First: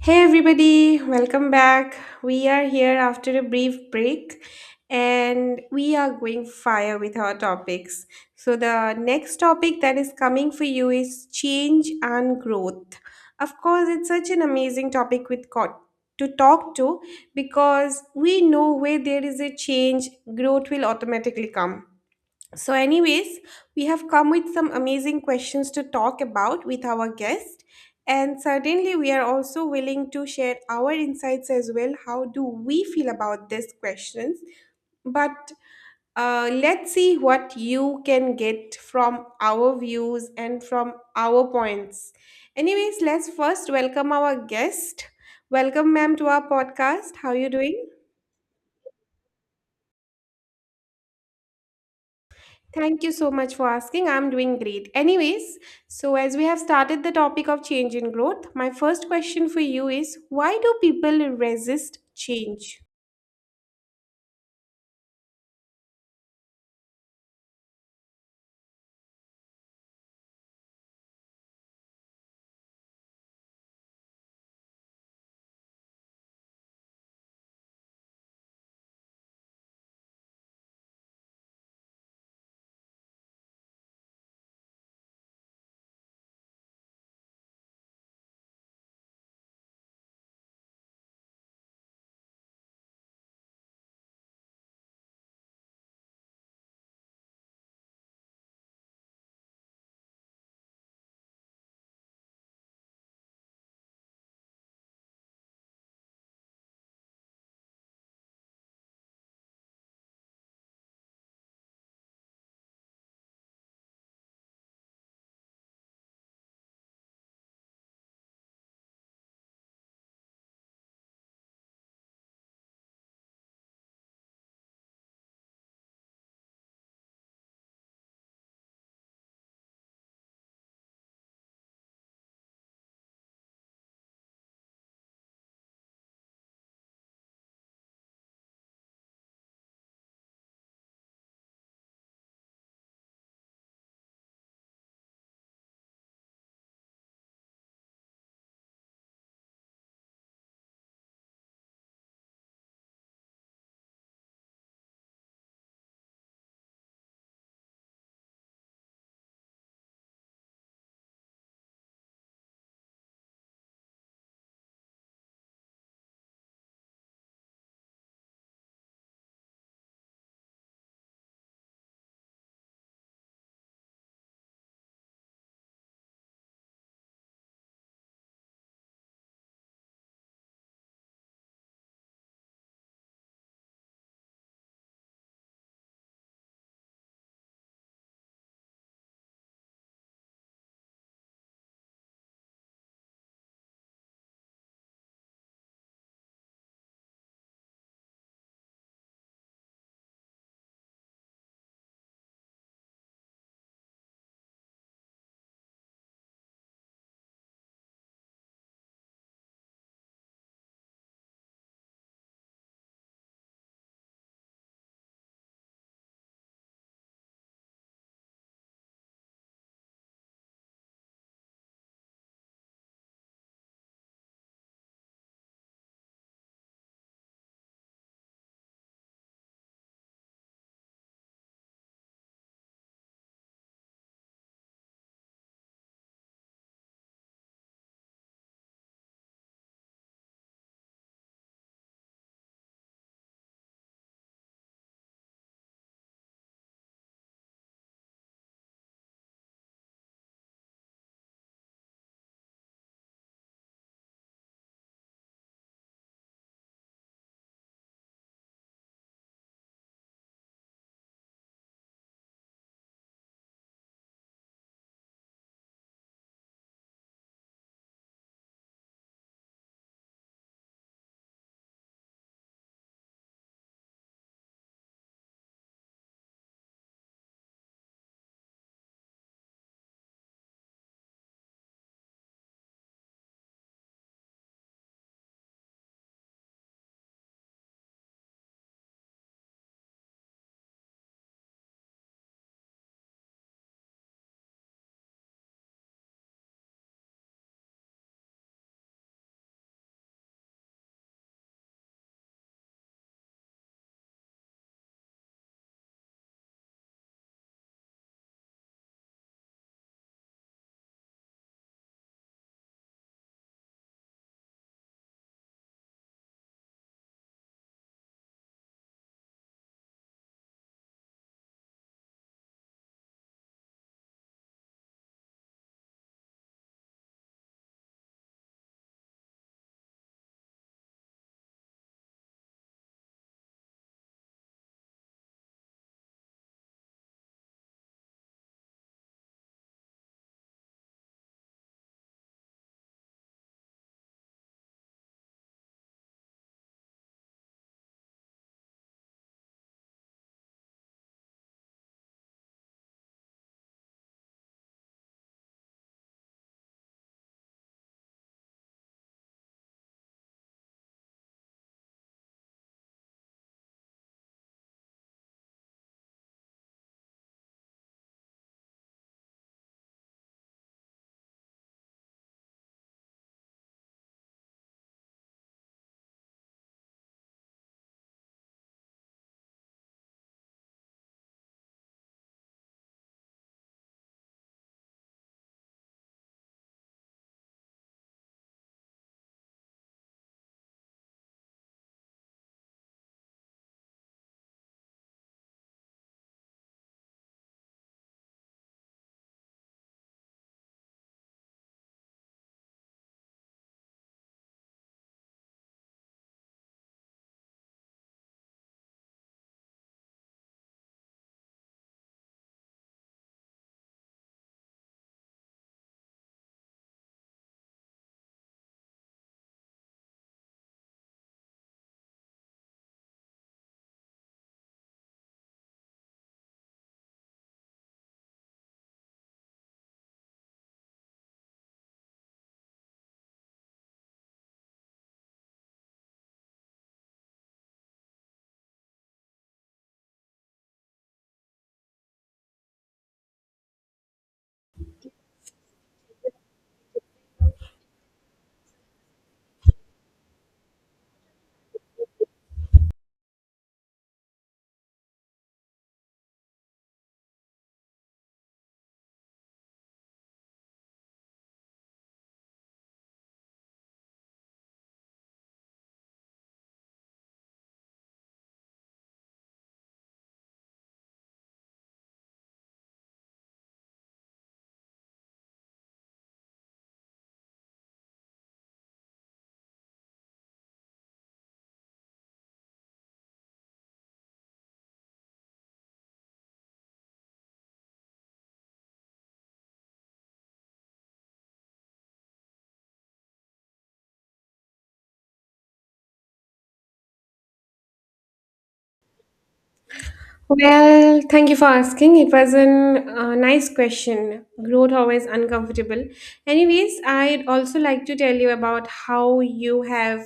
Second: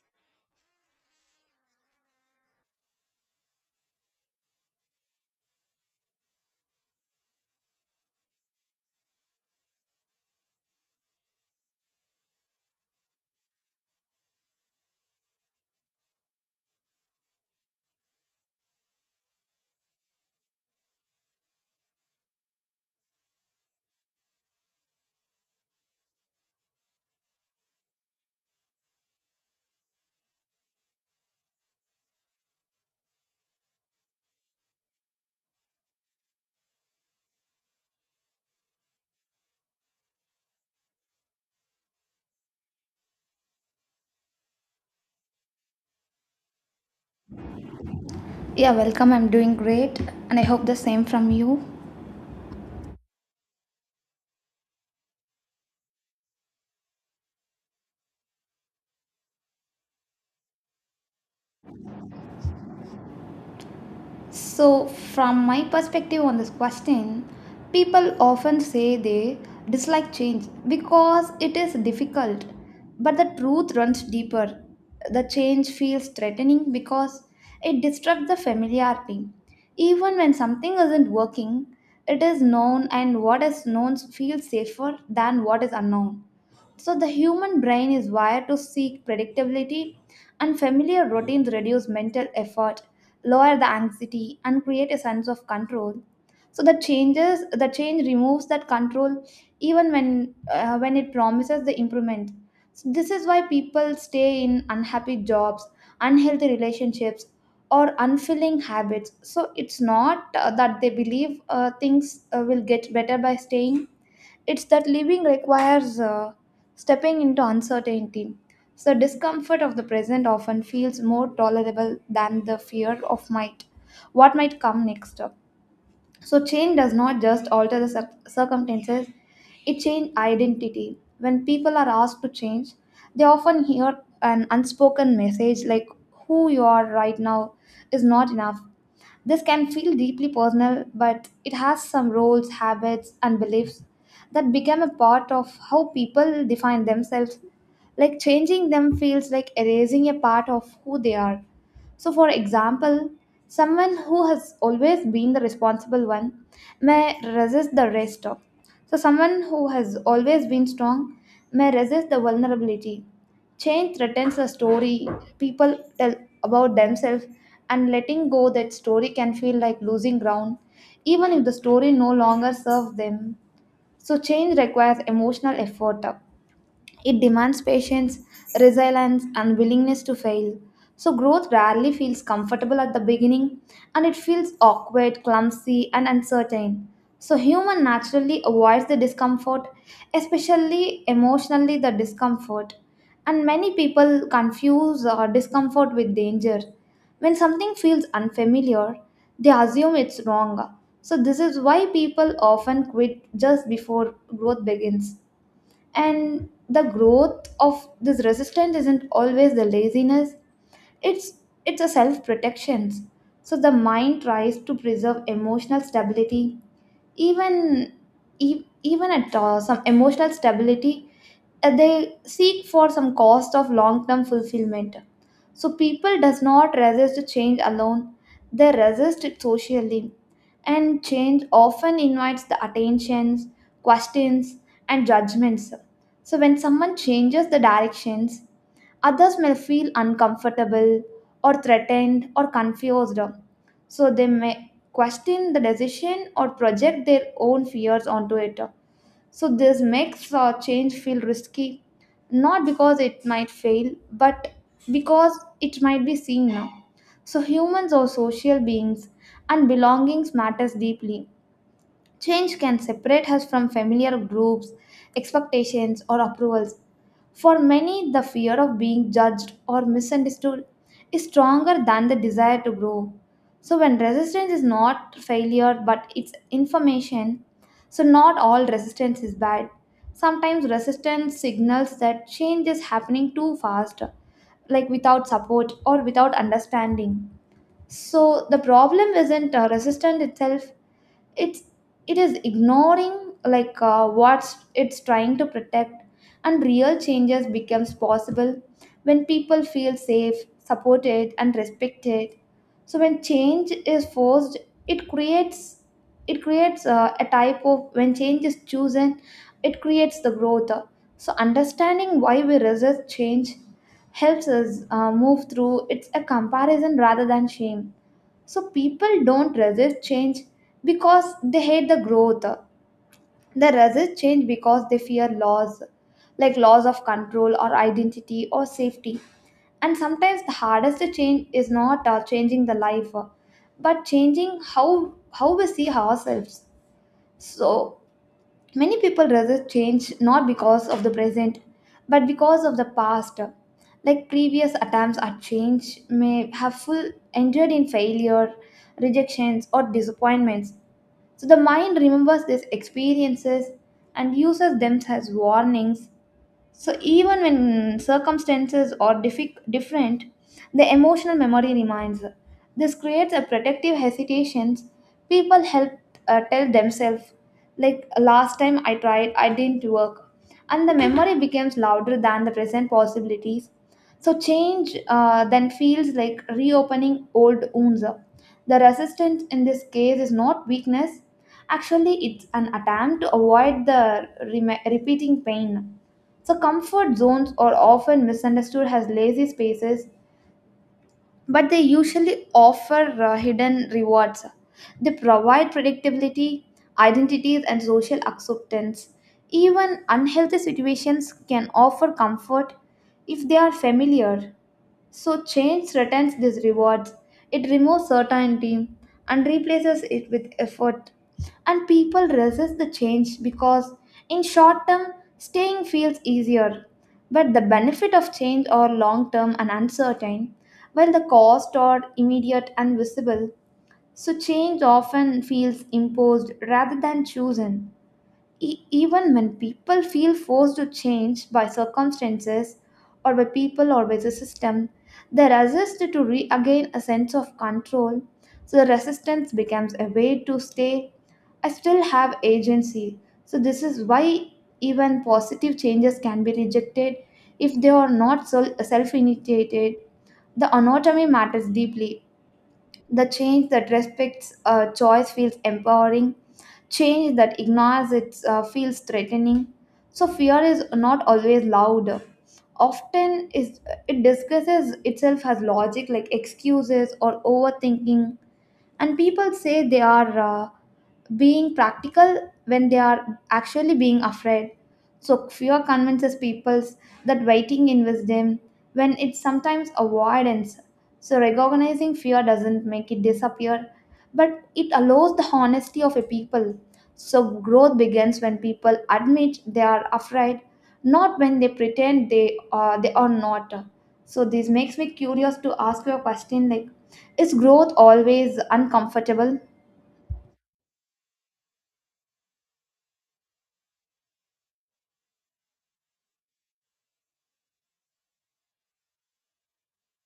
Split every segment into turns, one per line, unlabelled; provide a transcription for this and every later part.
Hey everybody, welcome back. We are here after a brief break and we are going fire with our topics. So, the next topic that is coming for you is change and growth. Of course, it's such an amazing topic with to talk to because we know where there is a change, growth will automatically come. So, anyways, we have come with some amazing questions to talk about with our guest. And certainly, we are also willing to share our insights as well. How do we feel about these questions? But let's see what you can get from our views and from our points. Anyways, let's first welcome our guest. Welcome, ma'am, to our podcast. How are you doing?
Yeah, welcome. I'm doing great, and I hope the same from you.
Thank you so much for asking. I'm doing great. Anyways, so as we have started the topic of change and growth, my first question for you is why do people resist change?
So, from my perspective on this question, people often say they dislike change because it is difficult, but the truth runs deeper. The change feels threatening because it disrupts the familiarity. Even when something isn't working, it is known, and what is known feels safer than what is unknown. So the human brain is wired to seek predictability, and familiar routines reduce mental effort, lower the anxiety, and create a sense of control. So the changes, the change removes that control, even when it promises the improvement. So this is why people stay in unhappy jobs, unhealthy relationships, or unfilling habits. So it's not that they believe things will get better by staying, it's that living requires stepping into uncertainty. So, discomfort of the present often feels more tolerable than the fear of might, what might come next. So, change does not just alter the circumstances, it changes identity. When people are asked to change, they often hear an unspoken message like, who you are right now is not enough. This can feel deeply personal, but it has some roles, habits, and beliefs that become a part of how people define themselves. Like changing them feels like erasing a part of who they are. So, for example, someone who has always been the responsible one may resist the rest of. So, someone who has always been strong may resist the vulnerability. Change threatens the story people tell about themselves, and letting go that story can feel like losing ground, even if the story no longer serves them. So, change requires emotional effort. It demands patience, resilience, and willingness to fail. So, growth rarely feels comfortable at the beginning, and it feels awkward, clumsy, and uncertain. So, human naturally avoids the discomfort, especially emotionally, the discomfort. And many people confuse discomfort with danger. When something feels unfamiliar, they assume it's wrong. So, this is why people often quit just before growth begins, and the growth of this resistance isn't always the laziness, it's it's a self protection. So the mind tries to preserve emotional stability, even even at some emotional stability, they seek for some cost of long term fulfillment. So people does not resist change alone, they resist it socially, and change often invites the attentions, questions, and judgments. So, when someone changes the directions, others may feel uncomfortable or threatened or confused. So, they may question the decision or project their own fears onto it. So this makes change feel risky, not because it might fail, but because it might be seen now. So humans are social beings, and belongings matters deeply. Change can separate us from familiar groups, expectations, or approvals. For many, the fear of being judged or misunderstood is stronger than the desire to grow. So, when resistance is not failure but it's information, so not all resistance is bad. Sometimes resistance signals that change is happening too fast, like without support or without understanding. So, the problem isn't resistance itself, it's it is ignoring like what it's trying to protect, and real changes becomes possible when people feel safe, supported, and respected. So when change is forced, it creates it creates a type of, when change is chosen, it creates the growth. So understanding why we resist change helps us move through it's a comparison rather than shame. So people don't resist change because they hate the growth. They resist change because they fear loss, like loss of control or identity or safety. And sometimes the hardest change is not changing the life, but changing how we see ourselves. So many people resist change not because of the present, but because of the past. Like previous attempts at change may have full ended in failure, rejections, or disappointments. So the mind remembers these experiences and uses them as warnings. So even when circumstances are different, the emotional memory remains. This creates a protective hesitations. People help tell themselves, like last time I tried, I didn't work, and the memory becomes louder than the present possibilities. So change then feels like reopening old wounds. The resistance in this case is not weakness. Actually, it's an attempt to avoid the repeating pain. So, comfort zones are often misunderstood as lazy spaces, but they usually offer hidden rewards. They provide predictability, identities, and social acceptance. Even unhealthy situations can offer comfort if they are familiar. So, change threatens these rewards. It removes certainty and replaces it with effort. And people resist the change because, in short term, staying feels easier. But the benefit of change are long term and uncertain, while the cost are immediate and visible. So, change often feels imposed rather than chosen. Even when people feel forced to change by circumstances or by people or by the system, they resist to regain a sense of control. So the resistance becomes a way to stay. I still have agency. So this is why even positive changes can be rejected if they are not self initiated. The anatomy matters deeply, the change that respects choice feels empowering. Change that ignores it feels threatening. So fear is not always loud. Often is, it disguises itself as logic like excuses or overthinking, and people say they are being practical when they are actually being afraid. So fear convinces people that waiting in wisdom when it's sometimes avoidance. So recognizing fear doesn't make it disappear, but it allows the honesty of a people. So growth begins when people admit they are afraid, not when they pretend they are not. So this makes me curious to ask you a question like, is growth always uncomfortable?
Well, thank you for asking. It was an nice question. Growth always uncomfortable. Anyways, I'd also like to tell you about how you have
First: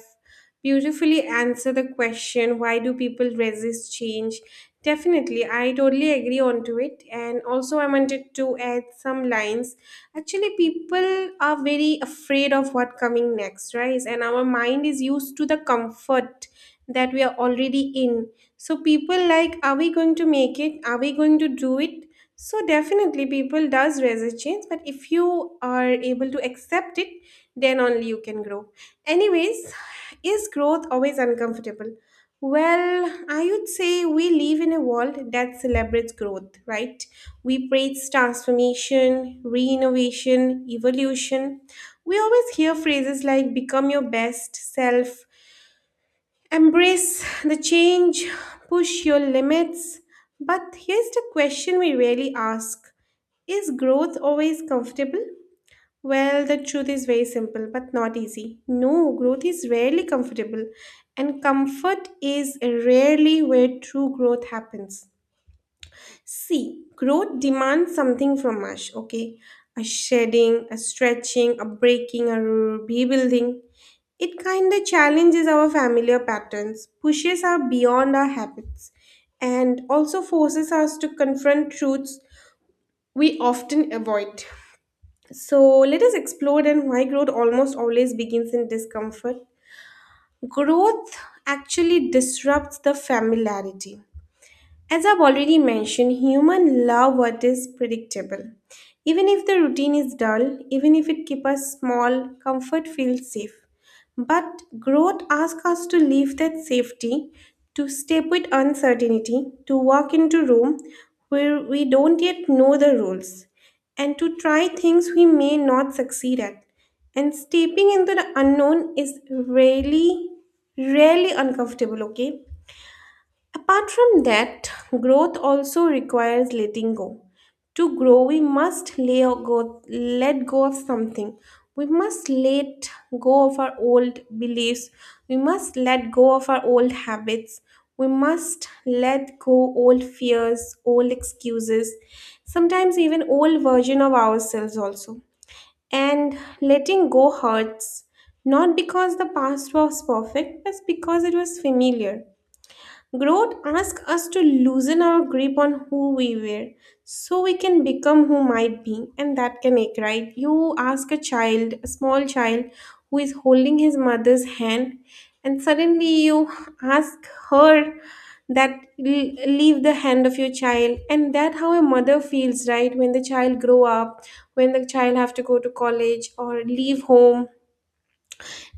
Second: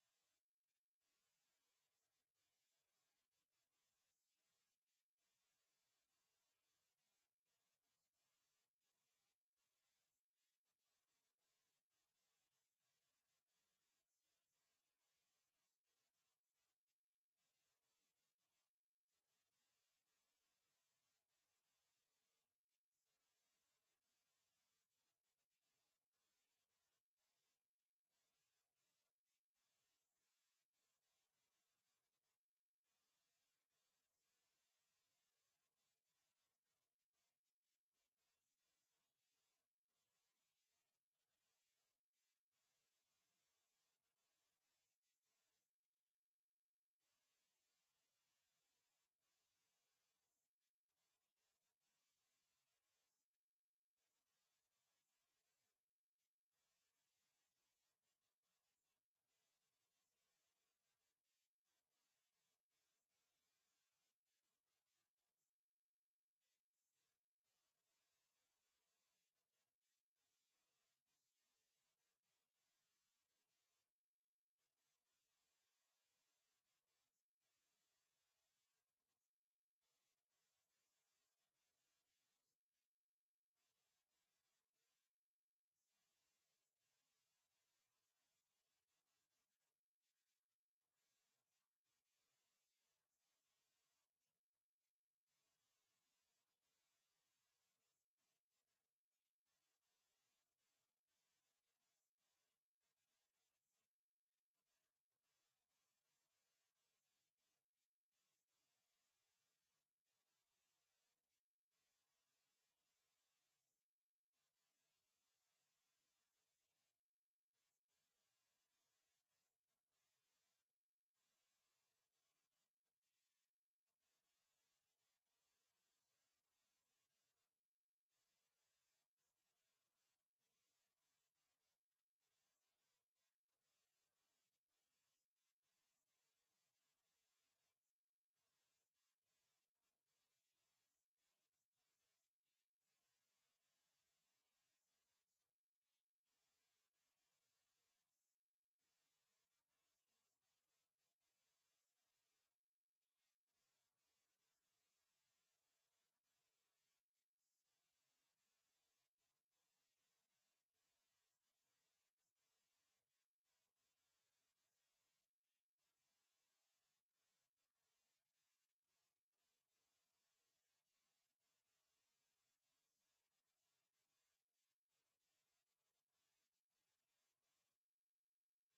beautifully answered the question, why do people resist change? Definitely, I totally agree onto it. And also, I wanted to add some lines. Actually, people are very afraid of what coming next, right? And our mind is used to the comfort that we are already in, so people like, are we going to make it? Are we going to do it? So definitely people does resist change, but if you are able to accept it, then only you can grow. Anyways, is growth always uncomfortable? Well, I would say we live in a world that celebrates growth, right? We praise transformation, re-innovation, evolution. We always hear phrases like become your best self, embrace the change, push your limits. But here's the question we rarely ask: is growth always comfortable? Well, the truth is very simple but not easy. No, growth is rarely comfortable, and comfort is rarely where true growth happens. See, growth demands something from us, okay? A shedding, a stretching, a breaking, a rebuilding. It kind of challenges our familiar patterns, pushes us beyond our habits, and also forces us to confront truths we often avoid. So, let us explore then why growth almost always begins in discomfort. Growth actually disrupts the familiarity. As I've already mentioned, human love what is predictable. Even if the routine is dull, even if it keeps us small, comfort feels safe. But growth asks us to leave that safety, to step with uncertainty, to walk into room where we don't yet know the rules, and to try things we may not succeed at. And stepping into the unknown is really, really uncomfortable, okay? Apart from that, growth also requires letting go. To grow, we must lay go, let go of something. We must let go of our old beliefs. We must let go of our old habits. We must let go old fears, old excuses, sometimes even old version of ourselves also. And letting go hurts, not because the past was perfect, but because it was familiar. Growth asks us to loosen our grip on who we were so we can become who might be, and that can ache, right? You ask a child, a small child, who is holding his mother's hand, and suddenly you ask her that leave the hand of your child, and that how a mother feels, right? When the child grow up, when the child have to go to college or leave home,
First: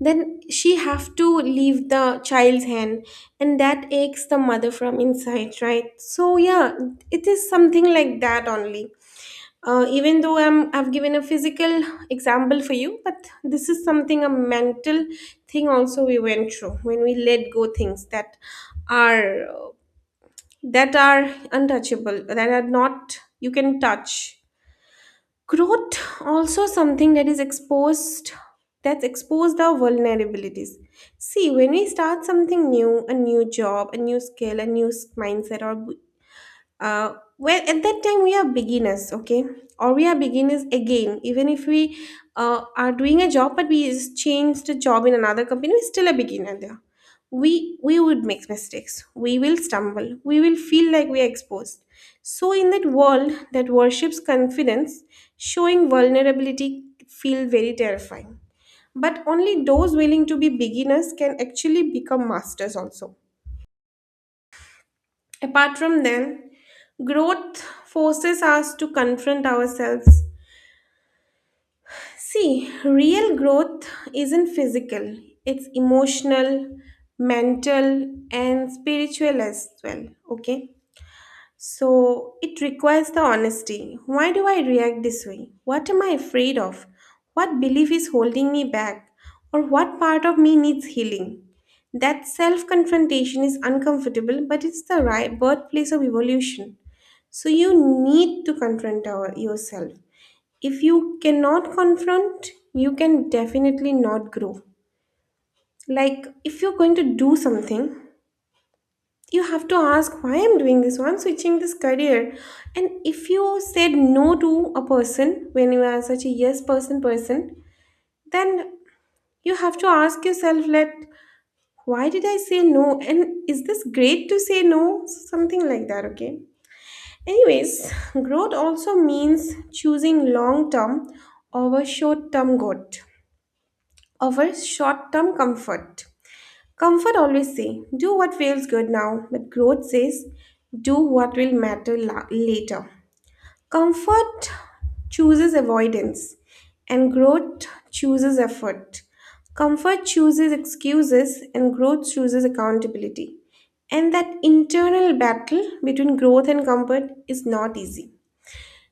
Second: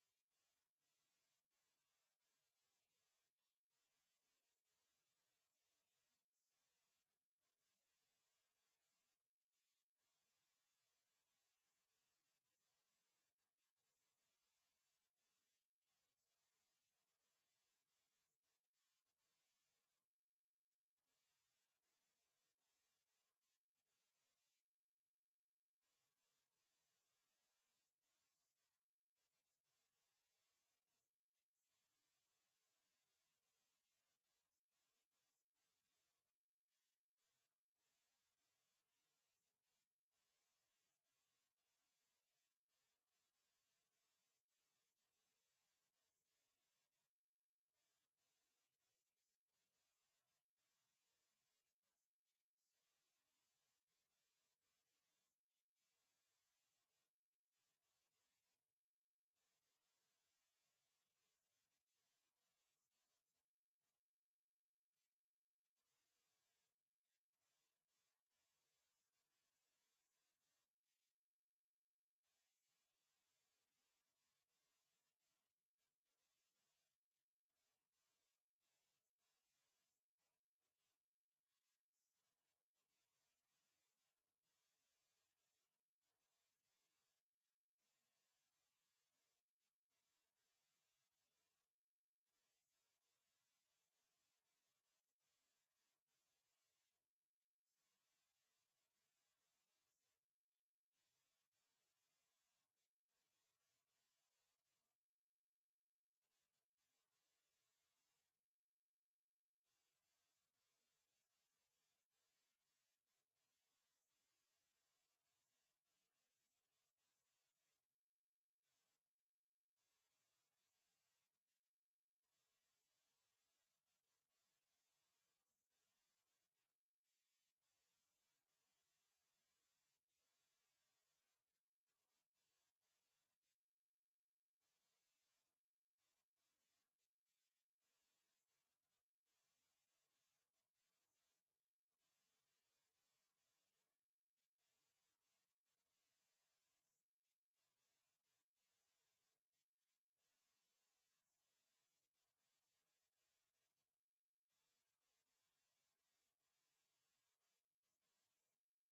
then she have to leave the child's hand, and that aches the mother from inside, right? So yeah, it is something like that only. Even though I've given a physical example for you, but this is something a mental thing also we went through when we let go things are that are untouchable, that are not you can touch. Growth also something that is exposed, that's exposed our vulnerabilities. See, when we start something new, a new job, a new skill, a new mindset, or uh, well, at that time we are beginners, okay? Or we are beginners again. Even if we are doing a job but we just changed a job in another company, we're still a beginner there. We would make mistakes, we will stumble, we will feel like we are exposed. So in that world that worships confidence, showing vulnerability feel very terrifying, but only those willing to be beginners can actually become masters also. Apart from them, growth forces us to confront ourselves. See, real growth isn't physical, it's emotional, mental, and spiritual as well. Okay? So it requires the honesty. Why do I react this way? What am I afraid of? What belief is holding me back? Or what part of me needs healing? That self confrontation is uncomfortable, but it's the right birthplace of evolution. So you need to confront yourself. If you cannot confront, you can definitely not grow. Like if you're going to do something, you have to ask why I'm doing this, why I'm switching this career. And if you said no to a person when you are such a yes person, then you have to ask yourself like why did I say no? And is this great to say no? Something like that, okay? Anyways, growth also means choosing long term over short term good, over short term comfort. Comfort always say, do what feels good now, but growth says, do what will matter later. Comfort chooses avoidance, and growth chooses effort. Comfort chooses excuses, and growth chooses accountability. And that internal battle between growth and comfort is not easy.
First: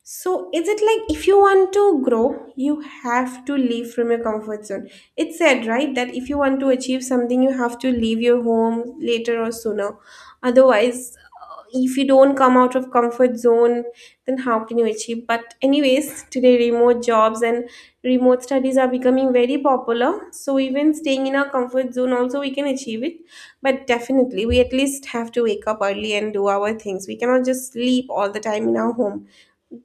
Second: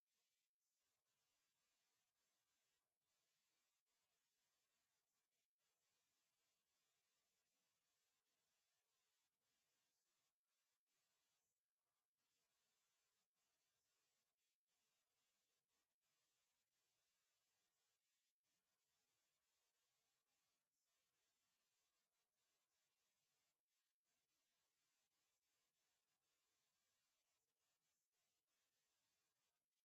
So is it like if you want to grow, you have to leave from your comfort zone? It's said, right, that if you want to achieve something, you have to leave your home later or sooner. Otherwise, if you don't come out of comfort zone, then how can you achieve? But anyways, today remote jobs and remote studies are becoming very popular. So even staying in our comfort zone also we can achieve it. But definitely we at least have to wake up early and do our things. We cannot just sleep all the time in our home.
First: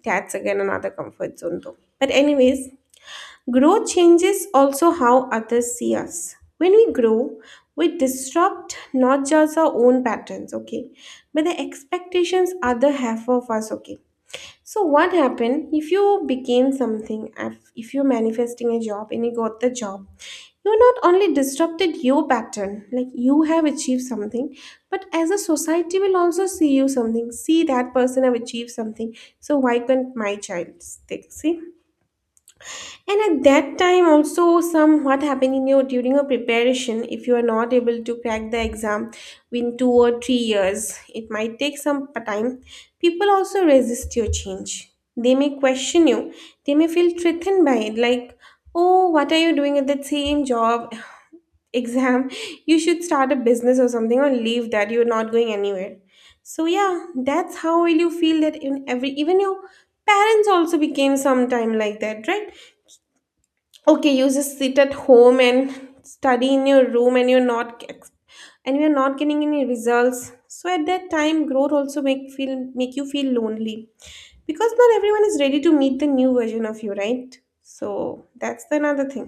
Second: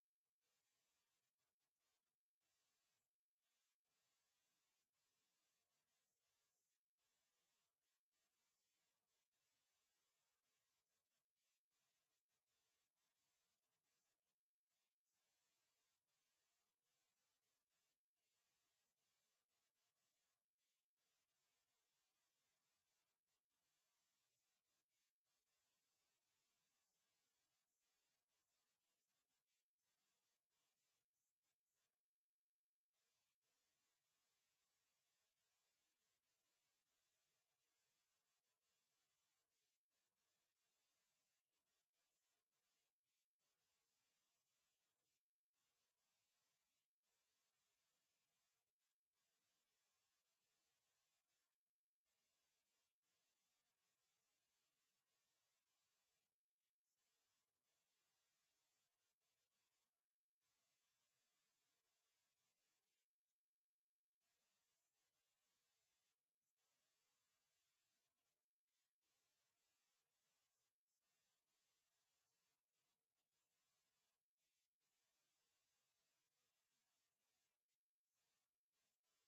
That's again another comfort zone, though. But, anyways, growth changes also how others see us. When we grow, we disrupt not just our own patterns, okay, but the expectations others have of us, okay. So, what happened if you became something, if you're manifesting a job and you got the job? You not only disrupted your pattern like you have achieved something, but as a society will also see you something, see that person have achieved something. So why can't my child stick, see? And at that time also, some what happened in your during your preparation, if you are not able to crack the exam in 2 or 3 years, it might take some time. People also resist your change, they may question you, they may feel threatened by it, like, oh, what are you doing at that same job exam? You should start a business or something, or leave that. You're not going anywhere. So yeah, that's how will you feel that, in every, even your parents also became sometime like that, right? Okay, you just sit at home and study in your room and you're not ex- and you're not getting any results. So at that time growth also make feel make you feel lonely, because not everyone is ready to meet the new version of you, right? So that's the another thing.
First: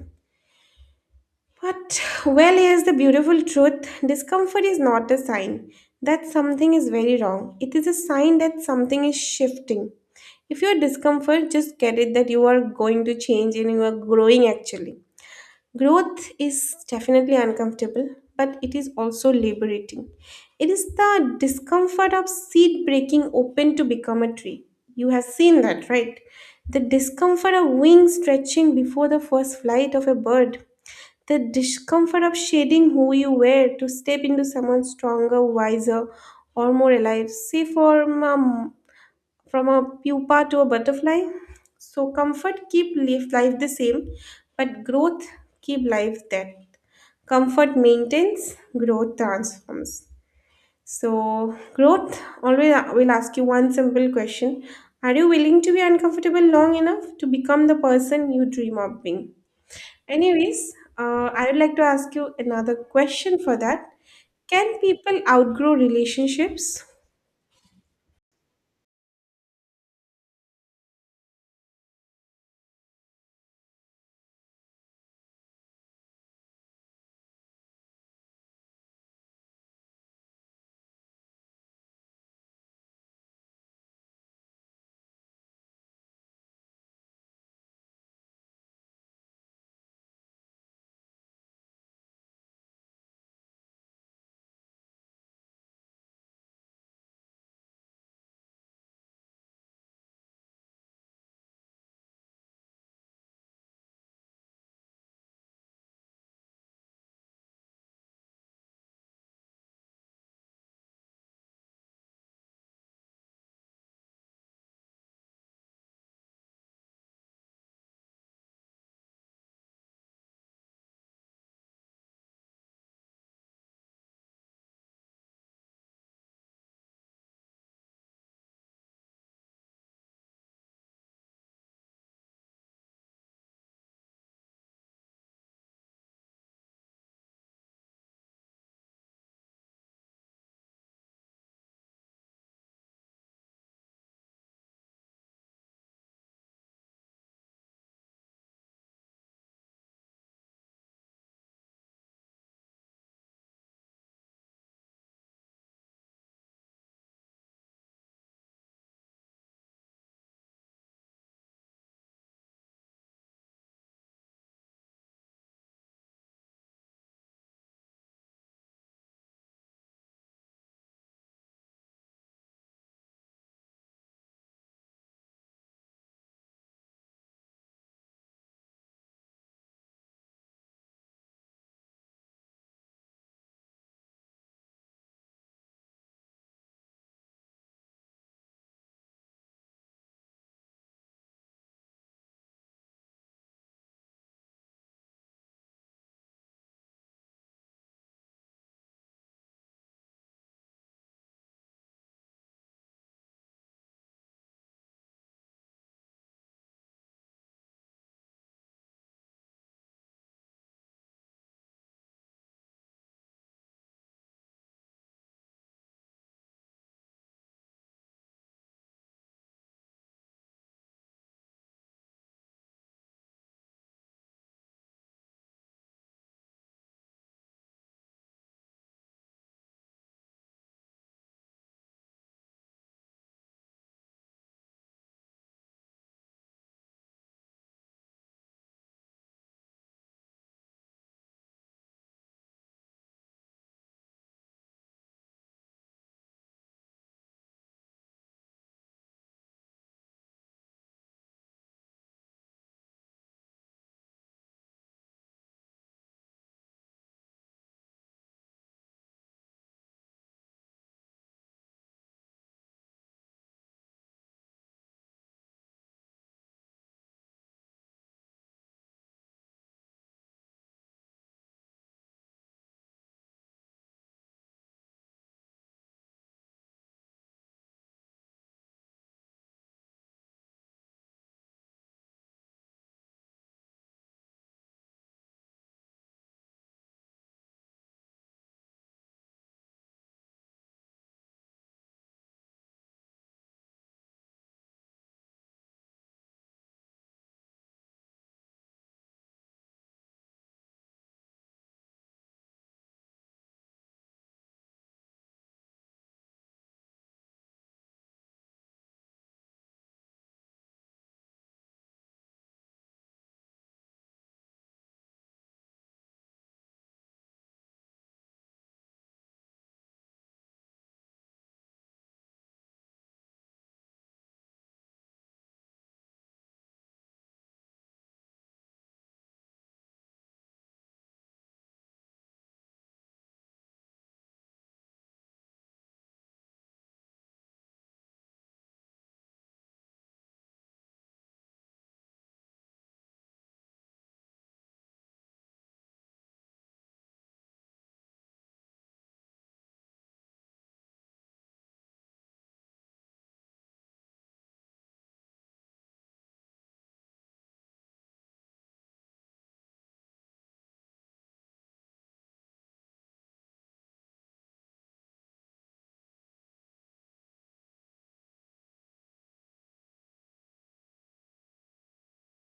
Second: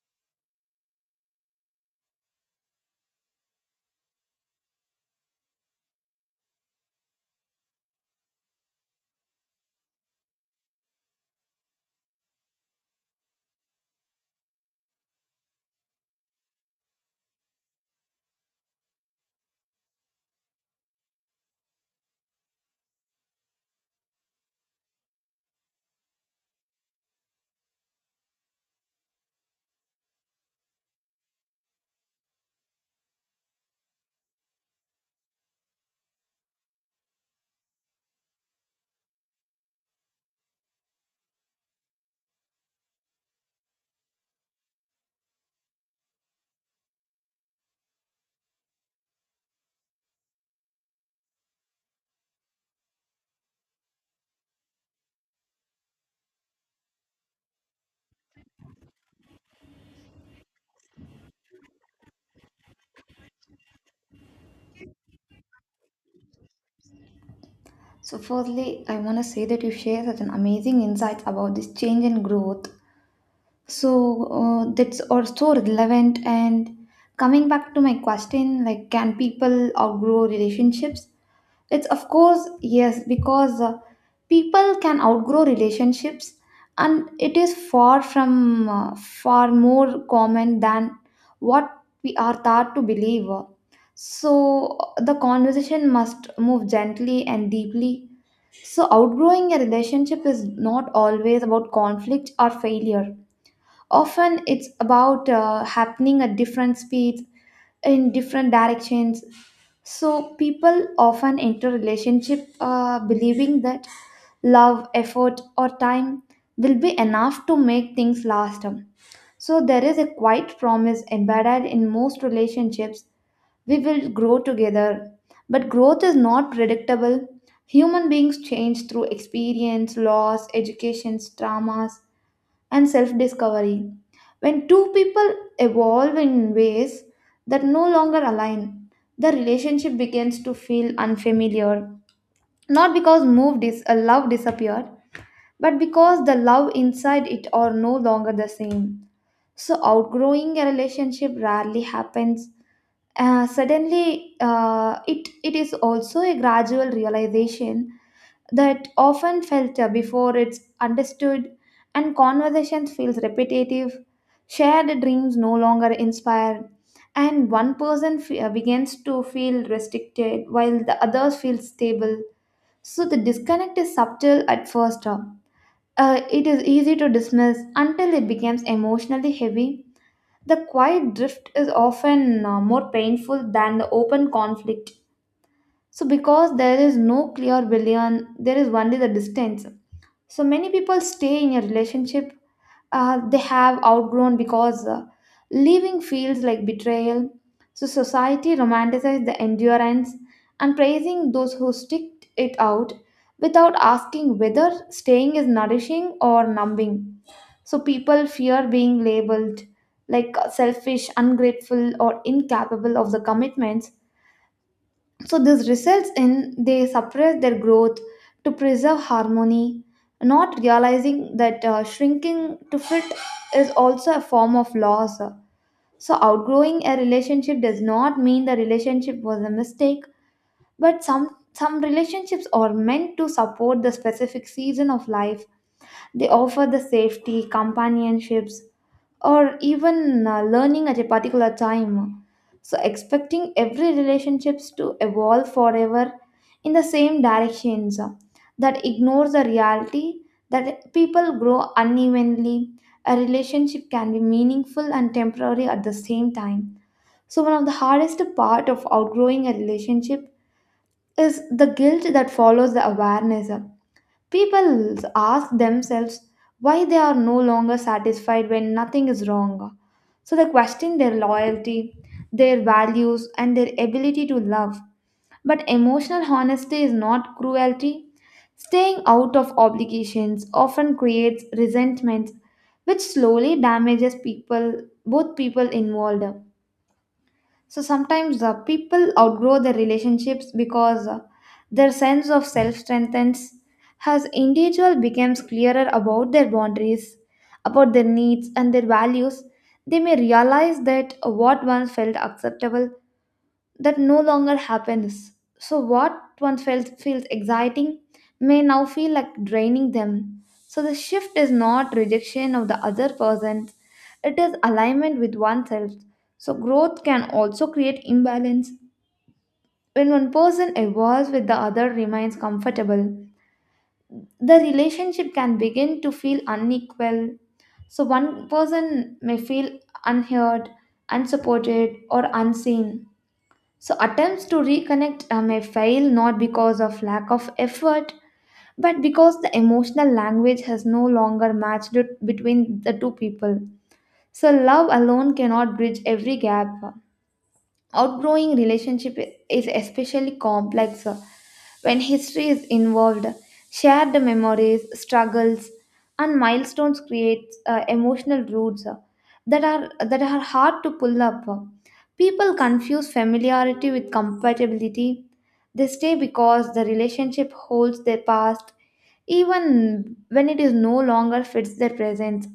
But, well, here's the beautiful truth: discomfort is not a sign that something is very wrong. It is a sign that something is shifting. If you're discomfort, just get it that you are going to change and you are growing actually. Growth is definitely uncomfortable, but it is also liberating. It is the discomfort of seed breaking open to become a tree. You have seen that, right? The discomfort of wings stretching before the first flight of a bird, the discomfort of shedding who you were to step into someone stronger, wiser, or more alive. Say from a pupa to a butterfly. So comfort keep life the same, but growth keep life that. Comfort maintains, growth transforms. So growth always will ask you one simple question. Are you willing to be uncomfortable long enough to become the person you dream of being? Anyways, I would like to ask you another question for that. Can people outgrow relationships?
So, firstly, I want to say that you share such an amazing insights about this change and growth. So, that's also relevant. And coming back to my question, like, can people outgrow relationships? It's of course yes, because people can outgrow relationships, and it is far more common than what we are taught to believe. So, the conversation must move gently and deeply. So, outgrowing a relationship is not always about conflict or failure. Often, it's about happening at different speeds, in different directions. So, people often enter relationship believing that love, effort, or time will be enough to make things last. So, there is a quiet promise embedded in most relationships, we will grow together. But growth is not predictable. Human beings change through experience, loss, education, traumas, and self discovery. When two people evolve in ways that no longer align, the relationship begins to feel unfamiliar. Not because love disappeared, but because the love inside it are no longer the same. So, outgrowing a relationship rarely happens suddenly, it is also a gradual realization that often felt before it's understood, and conversations feels repetitive. Shared dreams no longer inspire, and one person begins to feel restricted while the others feel stable. So the disconnect is subtle at first. It is easy to dismiss until it becomes emotionally heavy, the quiet drift is often more painful than the open conflict. So, because there is no clear villain, there is only the distance. So, many people stay in a relationship they have outgrown because leaving feels like betrayal. So, society romanticizes the endurance and praising those who stick it out without asking whether staying is nourishing or numbing. So people fear being labeled like selfish, ungrateful, or incapable of the commitments. So this results in they suppress their growth to preserve harmony, not realizing that shrinking to fit is also a form of loss. So outgrowing a relationship does not mean the relationship was a mistake, but some relationships are meant to support the specific season of life. They offer the safety, companionships, or even learning at a particular time. So, expecting every relationships to evolve forever in the same directions, that ignores the reality that people grow unevenly. A relationship can be meaningful and temporary at the same time. So, one of the hardest part of outgrowing a relationship is the guilt that follows the awareness. People ask themselves why they are no longer satisfied when nothing is wrong. So they question their loyalty, their values, and their ability to love. But emotional honesty is not cruelty. Staying out of obligations often creates resentment, which slowly damages people, both people involved. So sometimes people outgrow their relationships because their sense of self strengthens as individual becomes clearer about their boundaries, about their needs and their values. They may realize that what once felt acceptable that no longer happens. So, what once felt feels exciting may now feel like draining them. So, the shift is not rejection of the other person, it is alignment with oneself. So, growth can also create imbalance. When one person evolves with the other remains comfortable, the relationship can begin to feel unequal. So, one person may feel unheard, unsupported, or unseen. So, attempts to reconnect may fail not because of lack of effort, but because the emotional language has no longer matched it between the two people. So, love alone cannot bridge every gap. Outgrowing relationship is especially complex. When history is involved, shared memories, struggles, and milestones create emotional roots that are hard to pull up. People confuse familiarity with compatibility. They stay because the relationship holds their past even when it is no longer fits their present,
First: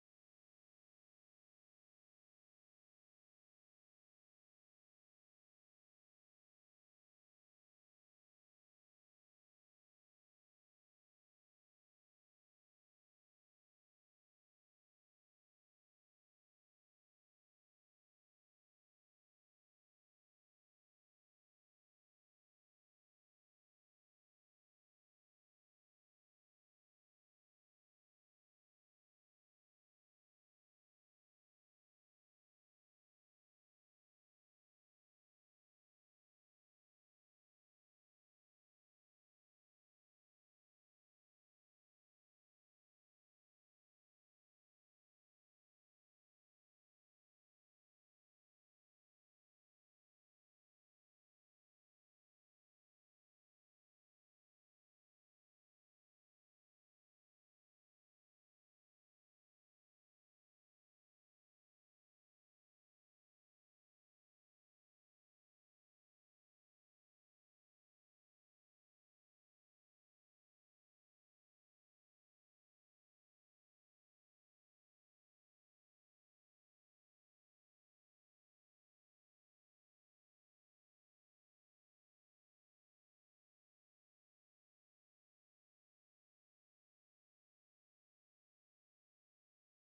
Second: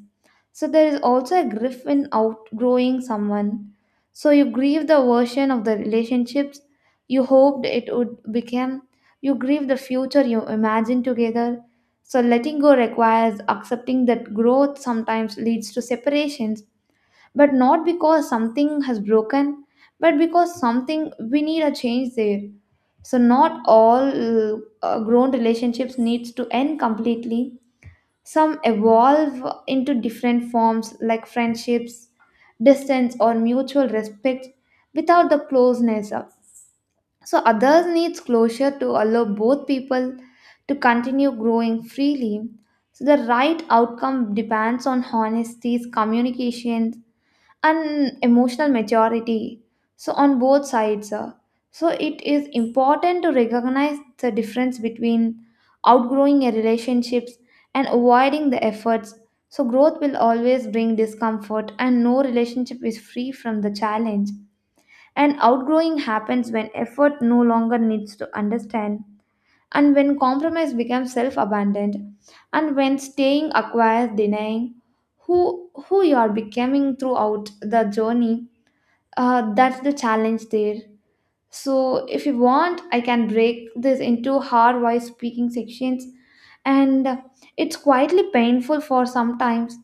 so there is also a grief in outgrowing someone. So you grieve the version of the relationships you hoped it would become. You grieve the future you imagined together. So letting go requires accepting that growth sometimes leads to separations, but not because something has broken, but because something we need a change there. So not all grown relationships needs to end completely, some evolve into different forms like friendships, distance, or mutual respect without the closeness. So, others needs closure to allow both people to continue growing freely. So, the right outcome depends on honesty, communication, and emotional maturity, so on both sides. So it is important to recognize the difference between outgrowing a relationships and avoiding the efforts. So growth will always bring discomfort and no relationship is free from the challenge, and outgrowing happens when effort no longer needs to understand, and when compromise becomes self-abandoned, and when staying acquires denying who you are becoming throughout the journey, that's the challenge there. So, if you want, I can break this into hard voice speaking sections, and it's quietly painful for sometimes,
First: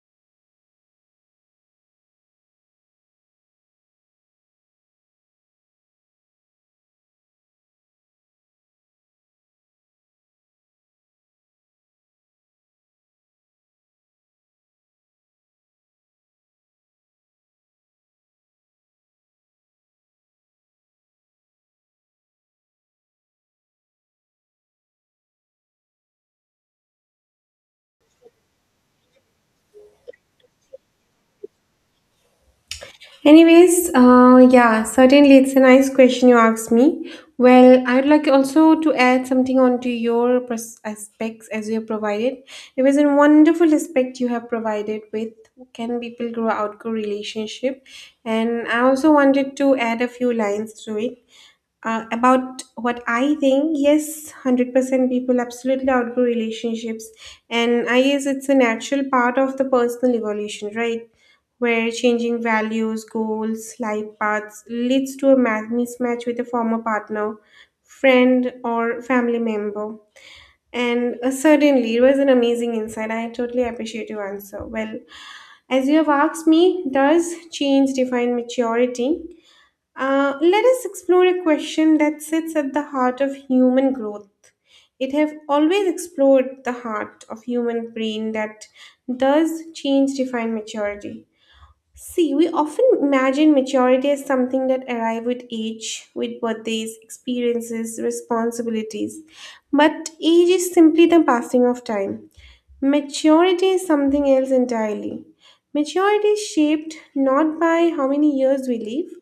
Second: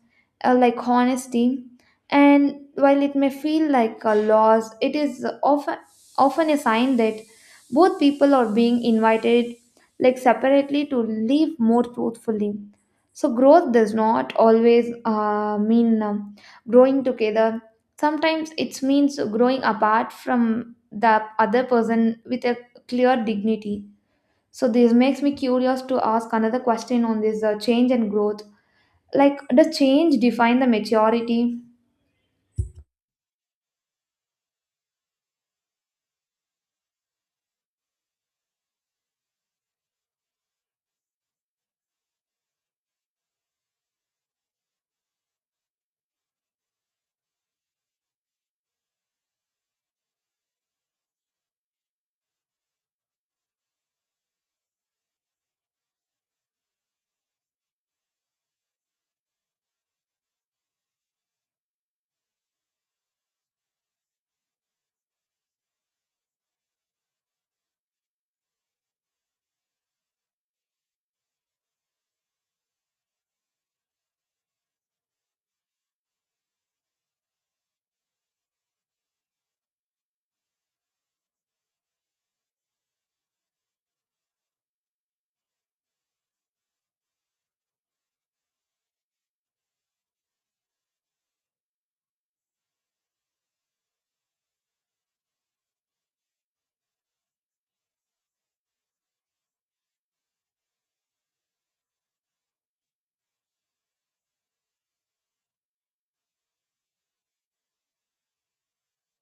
like honesty. And while it may feel like a loss, it is often a sign that both people are being invited, like separately, to live more truthfully. So, growth does not always mean growing together. Sometimes it means growing apart from the other person with a clear dignity. So this makes me curious to ask another question on this change and growth. Like, does change define the maturity?
Anyways, yeah, certainly it's a nice question you asked me. Well, I'd like also to add something onto your aspects as you have provided. It was a wonderful aspect you have provided with can people grow outgrow relationship, and I also wanted to add a few lines to it. About what I think, yes, 100% people absolutely outgrow relationships. And I guess it's a natural part of the personal evolution, right? Where changing values, goals, life paths leads to a mismatch with a former partner, friend, or family member. And certainly, it was an amazing insight. I totally appreciate your answer. Well, as you have asked me, does change define maturity? Let us explore a question that sits at the heart of human growth. It have always explored the heart of human brain that does change define maturity. See, we often imagine maturity as something that arrive with age, with birthdays, experiences, responsibilities. But age is simply the passing of time. Maturity is something else entirely. Maturity is shaped not by how many years we live,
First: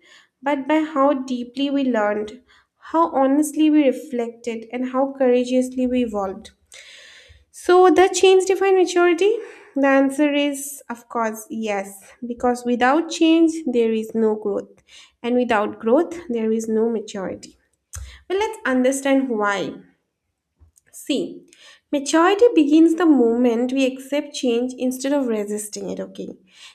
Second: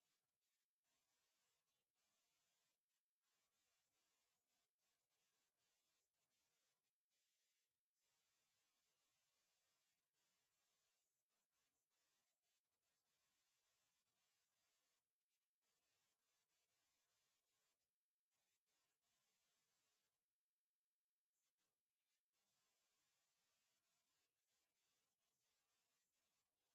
but by how deeply we learned, how honestly we reflected, and how courageously we evolved. So, does change define maturity? The answer is, of course, yes, because without change, there is no growth, and without growth, there is no maturity. Well, let's understand why. See, maturity begins the moment we accept change instead of resisting it, okay?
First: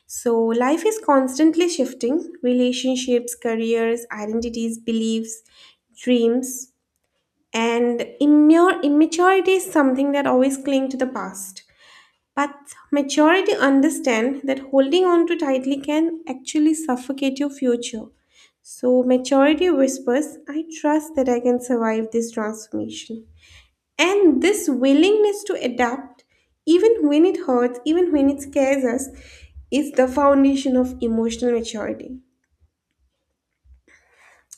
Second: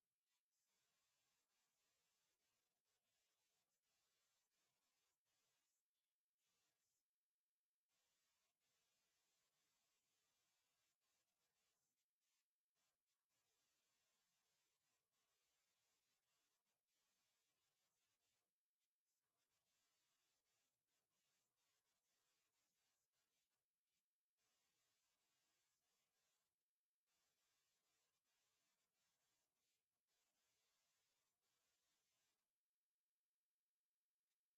So, life is constantly shifting relationships, careers, identities, beliefs, dreams, and immaturity is something that always cling to the past. But maturity understand that holding on too tightly can actually suffocate your future. So maturity whispers, I trust that I can survive this transformation. And this willingness to adapt, even when it hurts, even when it scares us, is the foundation of emotional maturity.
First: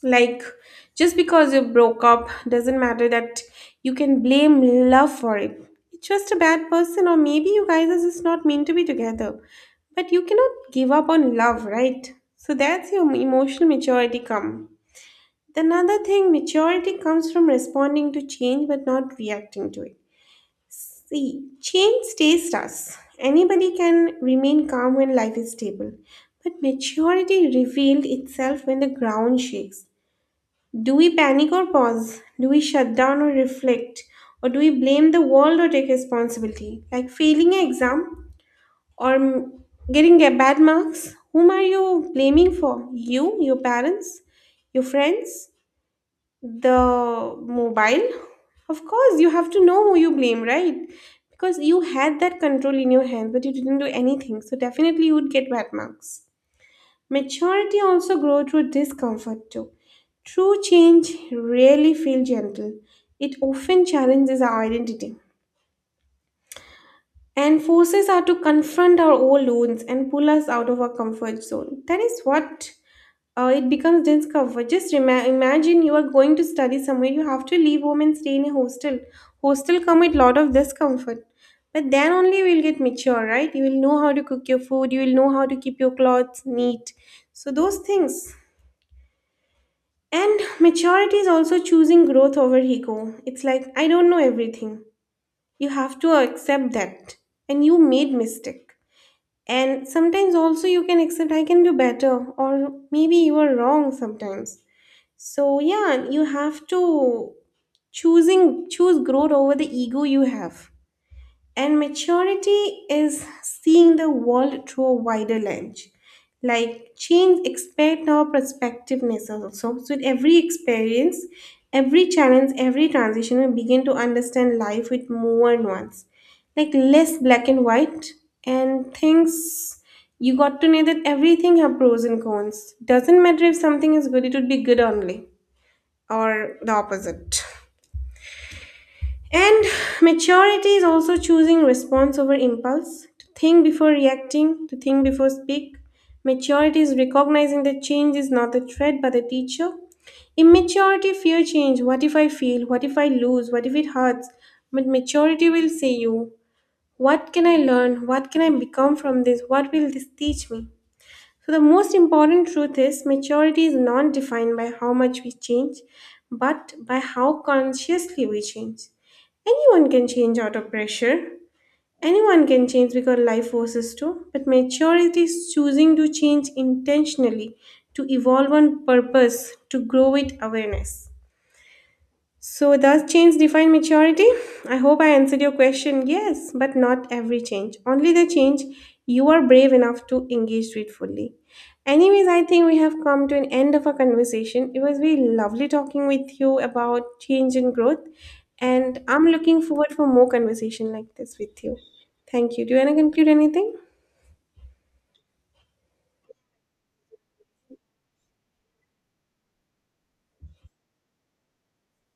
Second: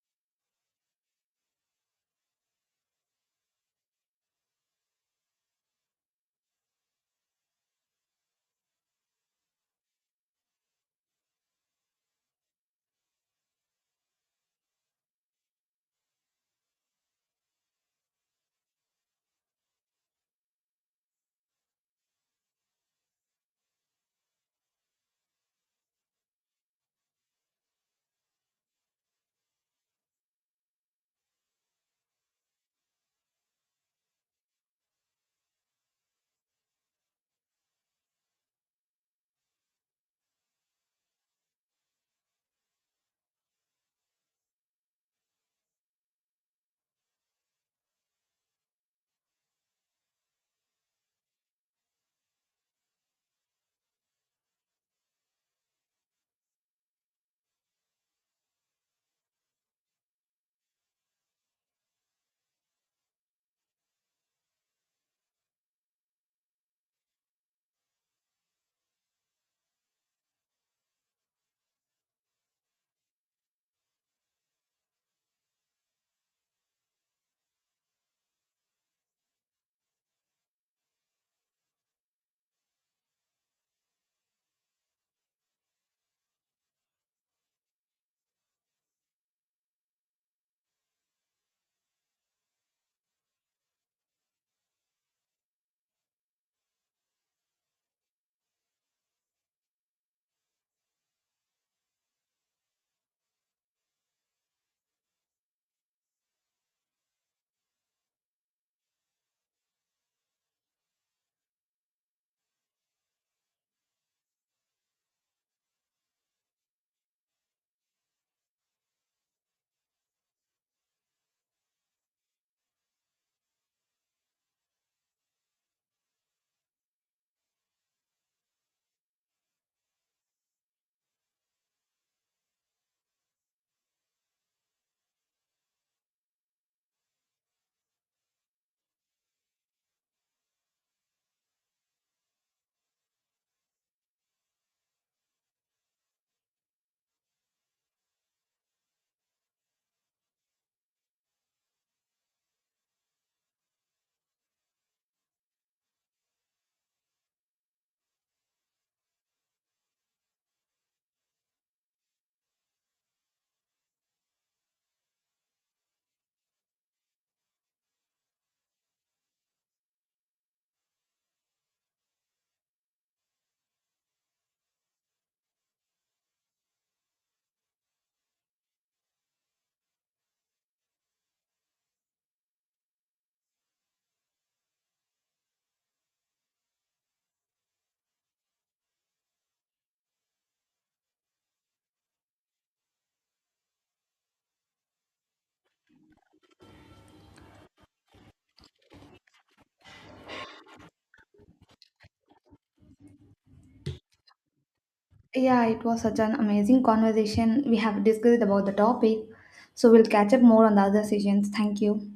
Like, just because you broke up doesn't matter that you can blame love for it. It's just a bad person, or maybe you guys are just not meant to be together. But you cannot give up on love, right? So that's your emotional maturity come. Another thing, maturity comes from responding to change but not reacting to it. See, change stays us. Anybody can remain calm when life is stable, but maturity revealed itself when the ground shakes. Do we panic or pause? Do we shut down or reflect? Or do we blame the world or take responsibility? Like failing an exam or getting a bad marks? Whom are you blaming for? You, your parents, your friends? The mobile? Of course, you have to know who you blame, right? Because you had that control in your hand, but you didn't do anything. So definitely you would get bad marks. Maturity also grows through discomfort too. True change rarely feels gentle. It often challenges our identity and forces are to confront our old wounds and pull us out of our comfort zone. That is what it becomes discomfort. Just rema imagine you are going to study somewhere, you have to leave home and stay in a hostel. Hostel come with lot of discomfort. But then only you will get mature, right? You will know how to cook your food, you will know how to keep your clothes neat. So those things. And maturity is also choosing growth over ego. It's like I don't know everything. You have to accept that. And you made mistake. And sometimes also you can accept I can do better, or maybe you are wrong sometimes. So yeah, you have to choosing choose growth over the ego you have. And maturity is seeing the world through a wider lens. Like change expand our perspectiveness also. So with every experience, every challenge, every transition, we begin to understand life with more nuance. Like less black and white and things you got to know that everything have pros and cons. Doesn't matter if something is good, it would be good only. Or the opposite. And maturity is also choosing response over impulse, to think before reacting, to think before speak. Maturity is recognizing that change is not a threat but a teacher. Immaturity fear change. What if I fail? What if I lose? What if it hurts? But maturity will say you, what can I learn? What can I become from this? What will this teach me? So, the most important truth is maturity is not defined by how much we change, but by how consciously we change. Anyone can change out of pressure. Anyone can change because life forces to, but maturity is choosing to change intentionally, to evolve on purpose, to grow with awareness. So, does change define maturity? I hope I answered your question. Yes, but not every change. Only the change you are brave enough to engage with fully. Anyways, I think we have come to an end of our conversation. It was very lovely talking with you about change and growth. And I'm looking forward for more conversation like this with you. Thank you. Do you want to conclude anything?
Yeah, it was such an amazing conversation. We have discussed about the topic. So we'll catch up more on the other sessions. Thank you.